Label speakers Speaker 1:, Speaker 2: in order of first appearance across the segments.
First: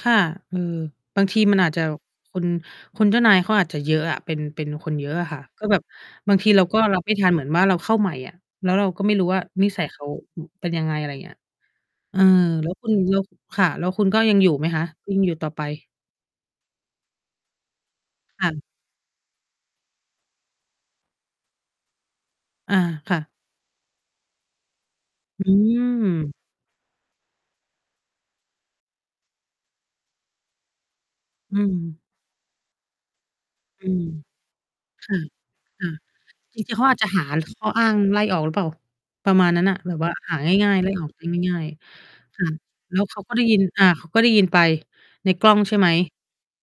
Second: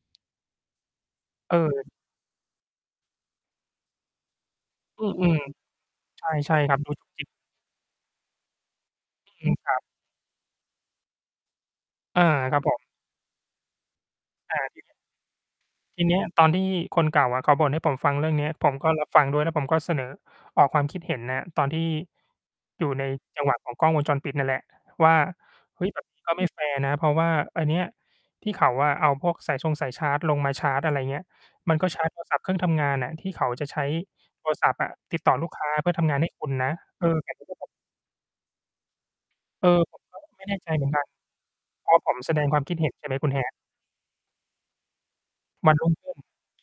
Speaker 1: ค่ะ อือ บางทีมันอาจจะ
Speaker 2: เออ
Speaker 1: คุณ คุณเจ้านายเขาอาจจะเยอะอะ เป็น เป็นคน
Speaker 2: อ
Speaker 1: เ
Speaker 2: ื
Speaker 1: ยอะอะค
Speaker 2: ม
Speaker 1: ่ะ ก็แบบ
Speaker 2: ๆ
Speaker 1: บางท
Speaker 2: ใ
Speaker 1: ี
Speaker 2: ช่
Speaker 1: เรา
Speaker 2: ๆ คร
Speaker 1: ก
Speaker 2: ั
Speaker 1: ็
Speaker 2: บ คื
Speaker 1: ร
Speaker 2: อ
Speaker 1: ับ
Speaker 2: จ
Speaker 1: ไม่
Speaker 2: ร
Speaker 1: ท
Speaker 2: ิง ๆ
Speaker 1: ันเหมือนว่าเราเข้าใหม่อะ แล้วเราก็ไม่รู้ว่า
Speaker 2: จริง
Speaker 1: น
Speaker 2: ค
Speaker 1: ิ
Speaker 2: รั
Speaker 1: ส
Speaker 2: บ
Speaker 1: ัยเขา อ เป็นยังไง อะไรอย่างเงี้ย เอ
Speaker 2: อ
Speaker 1: อ
Speaker 2: า ครับ
Speaker 1: แล้
Speaker 2: ผ
Speaker 1: วค
Speaker 2: ม
Speaker 1: ุณแล้ว ค่ะ แล้วคุณก็ยังอยู่
Speaker 2: อา
Speaker 1: ไหม
Speaker 2: จ
Speaker 1: ค
Speaker 2: ริ
Speaker 1: ะ?
Speaker 2: ง
Speaker 1: ยังอยู่ต่อไป?
Speaker 2: ทีเนี้ยตอนที่คนเก่าอะเขาบ่นให้ผมฟังเรื่อง
Speaker 1: ค
Speaker 2: นี้
Speaker 1: ่ะ
Speaker 2: ผมก็รับฟังด้วยแล้วผมก็เสนอ ออกความคิดเห็น ณ ตอนที่
Speaker 1: อา
Speaker 2: อยู่ใน
Speaker 1: ค่ะ
Speaker 2: จังหวะของกล้องวงจรปิดนั่นแหละว่า
Speaker 1: อ
Speaker 2: "เฮ้ย แบบนี้ ก
Speaker 1: ืม
Speaker 2: ็ไม่แฟร์นะ" เพราะว่าอันเนี้ยที่เขาอะเอาพวกสายชงสายชาร์จลงมาชาร์จ อะไรเงี้ย
Speaker 1: อื
Speaker 2: "มันก็
Speaker 1: ม
Speaker 2: ชาร์จ โทรศัพท์ เครื่องทำงานอะที่เขาจะใช
Speaker 1: อ
Speaker 2: ้
Speaker 1: ืม
Speaker 2: โทรศัพท์อะ
Speaker 1: ค่
Speaker 2: ติ
Speaker 1: ะ
Speaker 2: ดต่อลูกค้า
Speaker 1: ค
Speaker 2: เพ
Speaker 1: ่
Speaker 2: ื
Speaker 1: ะ
Speaker 2: ่อทำงานให้คุณ
Speaker 1: จริ
Speaker 2: นะ"
Speaker 1: ง ๆ เขาอาจ
Speaker 2: เอ
Speaker 1: จ
Speaker 2: อ
Speaker 1: ะหา
Speaker 2: แต่เขาก็
Speaker 1: ข
Speaker 2: แบ
Speaker 1: ้อ
Speaker 2: บ
Speaker 1: อ้างไล่ออกหรือเปล่า? ประมาณนั้
Speaker 2: เอ
Speaker 1: นน่ะ
Speaker 2: อ
Speaker 1: แบ
Speaker 2: ผ
Speaker 1: บ
Speaker 2: ม
Speaker 1: ว่า
Speaker 2: ก็
Speaker 1: หา
Speaker 2: ไม่แน่ใ
Speaker 1: ง
Speaker 2: จ
Speaker 1: ่าย
Speaker 2: เห
Speaker 1: ๆ
Speaker 2: ม
Speaker 1: ไ
Speaker 2: ื
Speaker 1: ล
Speaker 2: อน
Speaker 1: ่
Speaker 2: กั
Speaker 1: อ
Speaker 2: น
Speaker 1: อกได้ง่าย
Speaker 2: พอผมแส
Speaker 1: ๆ ค
Speaker 2: ด
Speaker 1: ่
Speaker 2: ง
Speaker 1: ะ
Speaker 2: ความ คิดเห็น
Speaker 1: แล้
Speaker 2: ใช
Speaker 1: ว
Speaker 2: ่ไห
Speaker 1: เ
Speaker 2: ม
Speaker 1: ขา
Speaker 2: คุ
Speaker 1: ก็
Speaker 2: ณ
Speaker 1: ได้
Speaker 2: Hat
Speaker 1: ยิน อ่า เขาก็ได้ยินไปในกล้อง
Speaker 2: ว
Speaker 1: ใ
Speaker 2: ั
Speaker 1: ช
Speaker 2: น
Speaker 1: ่ไ
Speaker 2: ร
Speaker 1: ห
Speaker 2: ุ
Speaker 1: ม?
Speaker 2: ่งขึ้น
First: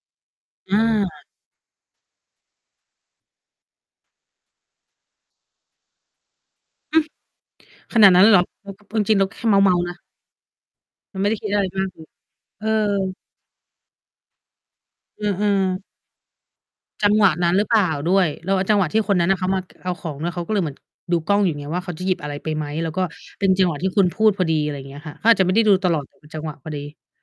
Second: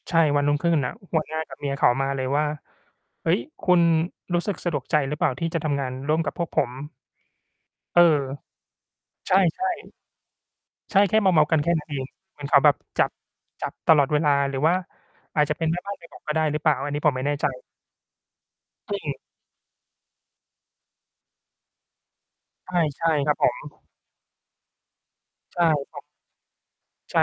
Speaker 2: ใช่ วันรุ่งขึ
Speaker 1: อ
Speaker 2: ้นน่ะ ห
Speaker 1: า
Speaker 2: ัวหน้า กับเมียเขามาเลยว่า "เฮ้ย คุณรู้สึกสะดวกใจหรือเปล่าที่จะทำงานร่วมกับพวกผม?"
Speaker 1: อื้อ! ข
Speaker 2: เออ
Speaker 1: นาดนั้นเลยเหรอ? เออ คือ เออ จริง เรา
Speaker 2: ใช
Speaker 1: แ
Speaker 2: ่
Speaker 1: ค่เมาท์ ๆ นะ
Speaker 2: ๆ ใช่ แค
Speaker 1: เร
Speaker 2: ่
Speaker 1: าไ
Speaker 2: เ
Speaker 1: ม
Speaker 2: ม
Speaker 1: ่ได้ค
Speaker 2: าท
Speaker 1: ิด
Speaker 2: ์ ๆ กั
Speaker 1: อะ
Speaker 2: น
Speaker 1: ไร
Speaker 2: แค่
Speaker 1: ม
Speaker 2: นั
Speaker 1: า
Speaker 2: ้น
Speaker 1: ก
Speaker 2: เอ
Speaker 1: เล
Speaker 2: ง
Speaker 1: ย
Speaker 2: เหมือนเขา
Speaker 1: เอ
Speaker 2: แบบจับ
Speaker 1: อ
Speaker 2: จับตลอดเวลาหรือว่า
Speaker 1: เออ
Speaker 2: อาจจะเป็น แม่
Speaker 1: ๆ
Speaker 2: บ้านไปบอก ก็ได้หรือเปล่า อันนี้
Speaker 1: จั
Speaker 2: ผ
Speaker 1: ง
Speaker 2: มไม
Speaker 1: ห
Speaker 2: ่
Speaker 1: วะ
Speaker 2: แน่ ใ
Speaker 1: น
Speaker 2: จ
Speaker 1: ั้นหรือเปล่าด้วย? เราว่าจังหวะ
Speaker 2: คื
Speaker 1: ที
Speaker 2: อ
Speaker 1: ่
Speaker 2: ง
Speaker 1: ค
Speaker 2: ี
Speaker 1: น
Speaker 2: ้
Speaker 1: นั้นน่ะเขา มา ก เอาของ แล้วเขาก็เลยเหมือนดูกล้องอยู่ไงว่า เขาจะหยิบอะไรไปไหม? แล้ว
Speaker 2: ใ
Speaker 1: ก็
Speaker 2: ช่ ๆ ครับ
Speaker 1: เป็
Speaker 2: ผ
Speaker 1: นจังหวะ
Speaker 2: ม
Speaker 1: ที่คุณพูดพอดี อะไรเงี้ยค่ะ เขาอาจจะไม่
Speaker 2: ใ
Speaker 1: ไ
Speaker 2: ช
Speaker 1: ด้
Speaker 2: ่
Speaker 1: ดูต
Speaker 2: ผ
Speaker 1: ลอ
Speaker 2: ม
Speaker 1: ด เป็นจังหวะพอดี
Speaker 2: ใช่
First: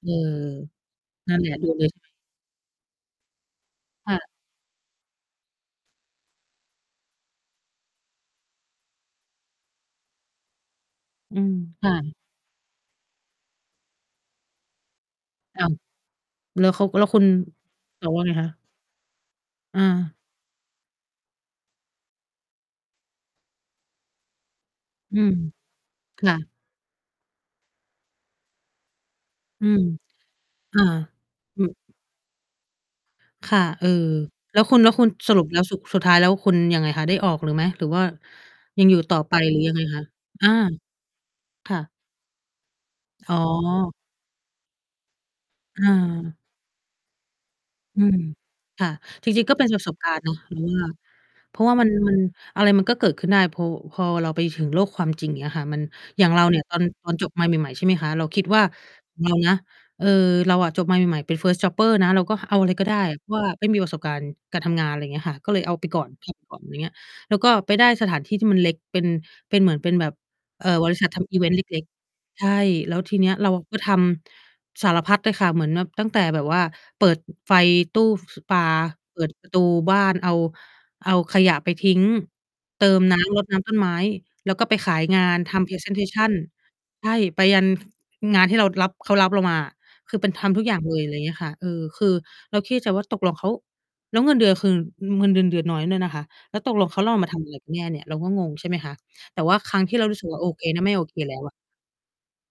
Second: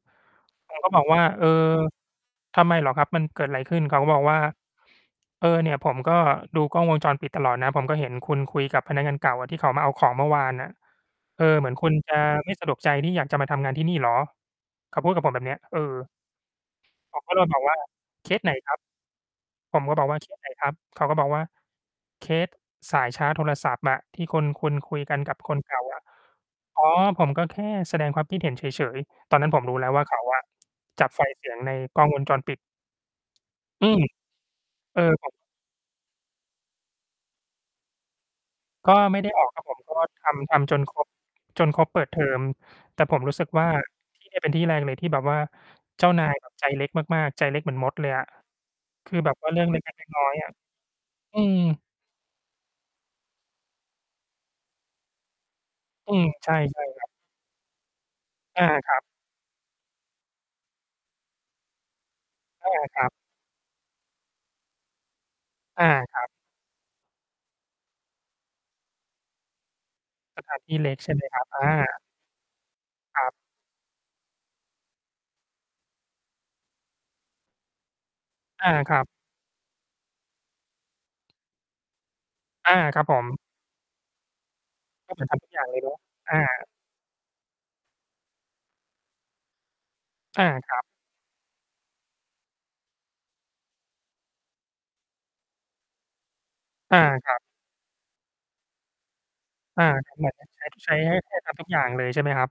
Speaker 1: เออ
Speaker 2: ๆ ผม ก็บอกว่า
Speaker 1: นั่น
Speaker 2: "เ
Speaker 1: แ
Speaker 2: ออ
Speaker 1: หละดูเลย ใช่ไหม
Speaker 2: ทำไมเหรอครับ มันเกิดอะไรขึ้น?" เขาก็
Speaker 1: ค่
Speaker 2: บอ
Speaker 1: ะ
Speaker 2: กว่า "เออ เนี่ยผมก็ดูกล้องวงจรปิดตลอดนะ ผมก็เห็นคุณคุยกับพนักงานเก่าอะ ที่เขามาเอาของเมื่อวานน่ะ
Speaker 1: อื
Speaker 2: เอ
Speaker 1: ม
Speaker 2: อ เหมือนค
Speaker 1: ค
Speaker 2: ุ
Speaker 1: ่
Speaker 2: ณจ
Speaker 1: ะ
Speaker 2: ะไม่สะดวกใจที่อยากจะมาทำงานที่นี่เหรอ?" เขาพูดกับผมแบบเนี้
Speaker 1: อ
Speaker 2: ย
Speaker 1: ้าว
Speaker 2: เออ
Speaker 1: แล้วเขา แล้ว
Speaker 2: ผ
Speaker 1: คุ
Speaker 2: ม
Speaker 1: ณ
Speaker 2: ก็เลยบอกว่า
Speaker 1: ตอบว่า
Speaker 2: "เค
Speaker 1: ไง
Speaker 2: ส
Speaker 1: ค
Speaker 2: ไ
Speaker 1: ะ?
Speaker 2: หนครับ?" ผมก็บอกว
Speaker 1: เออ
Speaker 2: ่า "เคสไหน ครับ?" เขาก็บอกว่า "เคสสายชาร์จโทรศัพท์อะที่คน คุณคุยก
Speaker 1: อ
Speaker 2: ั
Speaker 1: ื
Speaker 2: น
Speaker 1: ม
Speaker 2: กับคนเก่าอะ"
Speaker 1: ค่ะ
Speaker 2: "อ๋อ ผมก็แค่แสดงความคิดเห็นเฉย ๆ" ตอนนั้นผม
Speaker 1: อื
Speaker 2: รู้
Speaker 1: ม
Speaker 2: แล้วว่า เขาอะ
Speaker 1: อ่า
Speaker 2: จับไฟล์เสีย
Speaker 1: อ
Speaker 2: ง
Speaker 1: ื
Speaker 2: ใ
Speaker 1: อ
Speaker 2: นกล้องวงจรปิด
Speaker 1: ค่ะ เอ
Speaker 2: อื
Speaker 1: อ
Speaker 2: ม
Speaker 1: แล้วคุณ แล้ว
Speaker 2: เอ
Speaker 1: ค
Speaker 2: อ
Speaker 1: ุณ
Speaker 2: ผ
Speaker 1: ส
Speaker 2: ม
Speaker 1: รุปแล้วสุด สุดท้ายแล้วคุณยังไงคะ ได้ออกเลยไหม? หรือว่ายัง
Speaker 2: ก็
Speaker 1: อยู่ต
Speaker 2: ไ
Speaker 1: ่
Speaker 2: ม
Speaker 1: อ
Speaker 2: ่ได้
Speaker 1: ไป
Speaker 2: ออก
Speaker 1: หรื
Speaker 2: คร
Speaker 1: อ
Speaker 2: ับ
Speaker 1: ยั
Speaker 2: ผ
Speaker 1: งไ
Speaker 2: ม
Speaker 1: ง
Speaker 2: เพรา
Speaker 1: ค
Speaker 2: ะว
Speaker 1: ะ?
Speaker 2: ่า ท
Speaker 1: อา
Speaker 2: ำ ทำจน ครบ จ
Speaker 1: ค
Speaker 2: น
Speaker 1: ่
Speaker 2: ค
Speaker 1: ะ
Speaker 2: รบเปิดเทอม แต่ผม
Speaker 1: อ
Speaker 2: ร
Speaker 1: ๋
Speaker 2: ู
Speaker 1: อ
Speaker 2: ้สึกว่า ที่เนี่ย เป็นที่แรกเลยที่แบบว่า
Speaker 1: เ
Speaker 2: เจ้านา
Speaker 1: ออ
Speaker 2: ย เขา ใจเล็กมาก ๆ ใจเล็กเหมือนมด
Speaker 1: อื
Speaker 2: เลย
Speaker 1: ม
Speaker 2: อะ
Speaker 1: ค่ะ
Speaker 2: คือ
Speaker 1: จ
Speaker 2: แบบ
Speaker 1: ริ
Speaker 2: ว
Speaker 1: ง
Speaker 2: ่
Speaker 1: ๆ
Speaker 2: า
Speaker 1: ก็
Speaker 2: เรื
Speaker 1: เ
Speaker 2: ่
Speaker 1: ป
Speaker 2: อ
Speaker 1: ็น
Speaker 2: ง เ
Speaker 1: ป
Speaker 2: ล
Speaker 1: ระสบ
Speaker 2: ็
Speaker 1: ก
Speaker 2: ก
Speaker 1: า
Speaker 2: ๆ
Speaker 1: ร
Speaker 2: น
Speaker 1: ณ
Speaker 2: ้
Speaker 1: ์
Speaker 2: อ
Speaker 1: เนา
Speaker 2: ย
Speaker 1: ะ
Speaker 2: ๆ อ
Speaker 1: ค
Speaker 2: ะ
Speaker 1: ุณว่า
Speaker 2: อื
Speaker 1: เ
Speaker 2: ม
Speaker 1: พราะว่ามัน มัน อะไรมันก็เกิดขึ้นได้พอ พอเราไปถึงโลกความจริง เงี้ยค่ะ มัน
Speaker 2: อื
Speaker 1: อย
Speaker 2: ม
Speaker 1: ่างเรา
Speaker 2: ใช่
Speaker 1: เนี่ยต
Speaker 2: ใ
Speaker 1: อ
Speaker 2: ช่
Speaker 1: น
Speaker 2: คร
Speaker 1: ต
Speaker 2: ับ
Speaker 1: อนจบมาใหม่ ๆ ใช่ไหมคะ เราคิดว
Speaker 2: อ
Speaker 1: ่า
Speaker 2: า ครับ
Speaker 1: เรานะ เออ เราอะจบมาใหม่ ๆ เป็น First jobber นะ เราก็เอาอ
Speaker 2: อ
Speaker 1: ะไร
Speaker 2: า
Speaker 1: ก็ได้
Speaker 2: ครับ
Speaker 1: เพราะว่าไม่มีประสบการณ์การการทำงาน อะไรอย่างเงี้ยค่ะ ก็เลยเอา
Speaker 2: อ
Speaker 1: ไ
Speaker 2: า
Speaker 1: ปก่อน
Speaker 2: ครั
Speaker 1: ท
Speaker 2: บ
Speaker 1: ำ ไปก่อน ไรเงี้ย แล้วก็ไปได้สถานที่ที่มันเล็ก เป็น เป็นเหมือน เป็นแบบ
Speaker 2: สถาน
Speaker 1: เอ่
Speaker 2: ที่
Speaker 1: อ บ
Speaker 2: เล
Speaker 1: ร
Speaker 2: ็
Speaker 1: ิ
Speaker 2: ก
Speaker 1: ษั
Speaker 2: ใช
Speaker 1: ท
Speaker 2: ่
Speaker 1: ท
Speaker 2: ไหม
Speaker 1: ำอ
Speaker 2: ค
Speaker 1: ิ
Speaker 2: ร
Speaker 1: เ
Speaker 2: ั
Speaker 1: ว
Speaker 2: บ?
Speaker 1: นต์
Speaker 2: อ
Speaker 1: เล็ก
Speaker 2: า
Speaker 1: ๆ ใช่ แล้วที
Speaker 2: ค
Speaker 1: เ
Speaker 2: ร
Speaker 1: นี
Speaker 2: ั
Speaker 1: ้
Speaker 2: บ
Speaker 1: ยเราก็ทำสารพัดเลยค่ะ เหมือนแบบตั้งแต่แบบว่าเปิด ไฟตู้ ฟ ปลา
Speaker 2: อา ครับ
Speaker 1: เปิดประตูบ้าน เอา เอาขยะไปทิ้ง
Speaker 2: อา
Speaker 1: เติ
Speaker 2: ครั
Speaker 1: ม
Speaker 2: บผ
Speaker 1: น้
Speaker 2: ม
Speaker 1: ำ รดน้ำต้นไม้ แล้วก็ไปขาย
Speaker 2: ก็
Speaker 1: ง
Speaker 2: เหมือ
Speaker 1: า
Speaker 2: นท
Speaker 1: น
Speaker 2: ำทุก
Speaker 1: ท
Speaker 2: อย่า
Speaker 1: ำ
Speaker 2: งเลยเนาะ อ
Speaker 1: presentation
Speaker 2: า
Speaker 1: ใช่ ไปยัน งานที่เรารับ เขารับเรามาอะ คือเป็น ท
Speaker 2: อา
Speaker 1: ำทุกอ
Speaker 2: ค
Speaker 1: ย่
Speaker 2: ร
Speaker 1: า
Speaker 2: ั
Speaker 1: ง
Speaker 2: บ
Speaker 1: เลย อะไรอย่างเงี้ยค่ะ เออ คือเราคิดในใจว่า ตกลงเขา แล้วเงินเดือนคือ เงินเดือน เดือนน้อยด้วยนะคะ แล้วตกลงเ
Speaker 2: อ
Speaker 1: ข
Speaker 2: า
Speaker 1: า เราม
Speaker 2: ค
Speaker 1: า
Speaker 2: ร
Speaker 1: ท
Speaker 2: ับ
Speaker 1: ำอะไรกันแน่เนี่ย เราก็งง ใช่ไหมคะ แต่ว่าครั
Speaker 2: อ
Speaker 1: ้ง
Speaker 2: า
Speaker 1: ที่เรารู้ส
Speaker 2: แ
Speaker 1: ึก
Speaker 2: บบ
Speaker 1: ว่า
Speaker 2: ทั
Speaker 1: โอ
Speaker 2: ้ง
Speaker 1: เ
Speaker 2: ใช
Speaker 1: ค
Speaker 2: ้
Speaker 1: นะ
Speaker 2: ใ
Speaker 1: ไ
Speaker 2: ช
Speaker 1: ม
Speaker 2: ้
Speaker 1: ่โอ
Speaker 2: ให
Speaker 1: เค
Speaker 2: ้ ใ
Speaker 1: แล
Speaker 2: ห
Speaker 1: ้
Speaker 2: ้
Speaker 1: ว
Speaker 2: ท
Speaker 1: อะ
Speaker 2: ำ ทุกอย่างเลยใช่ไหมครับ?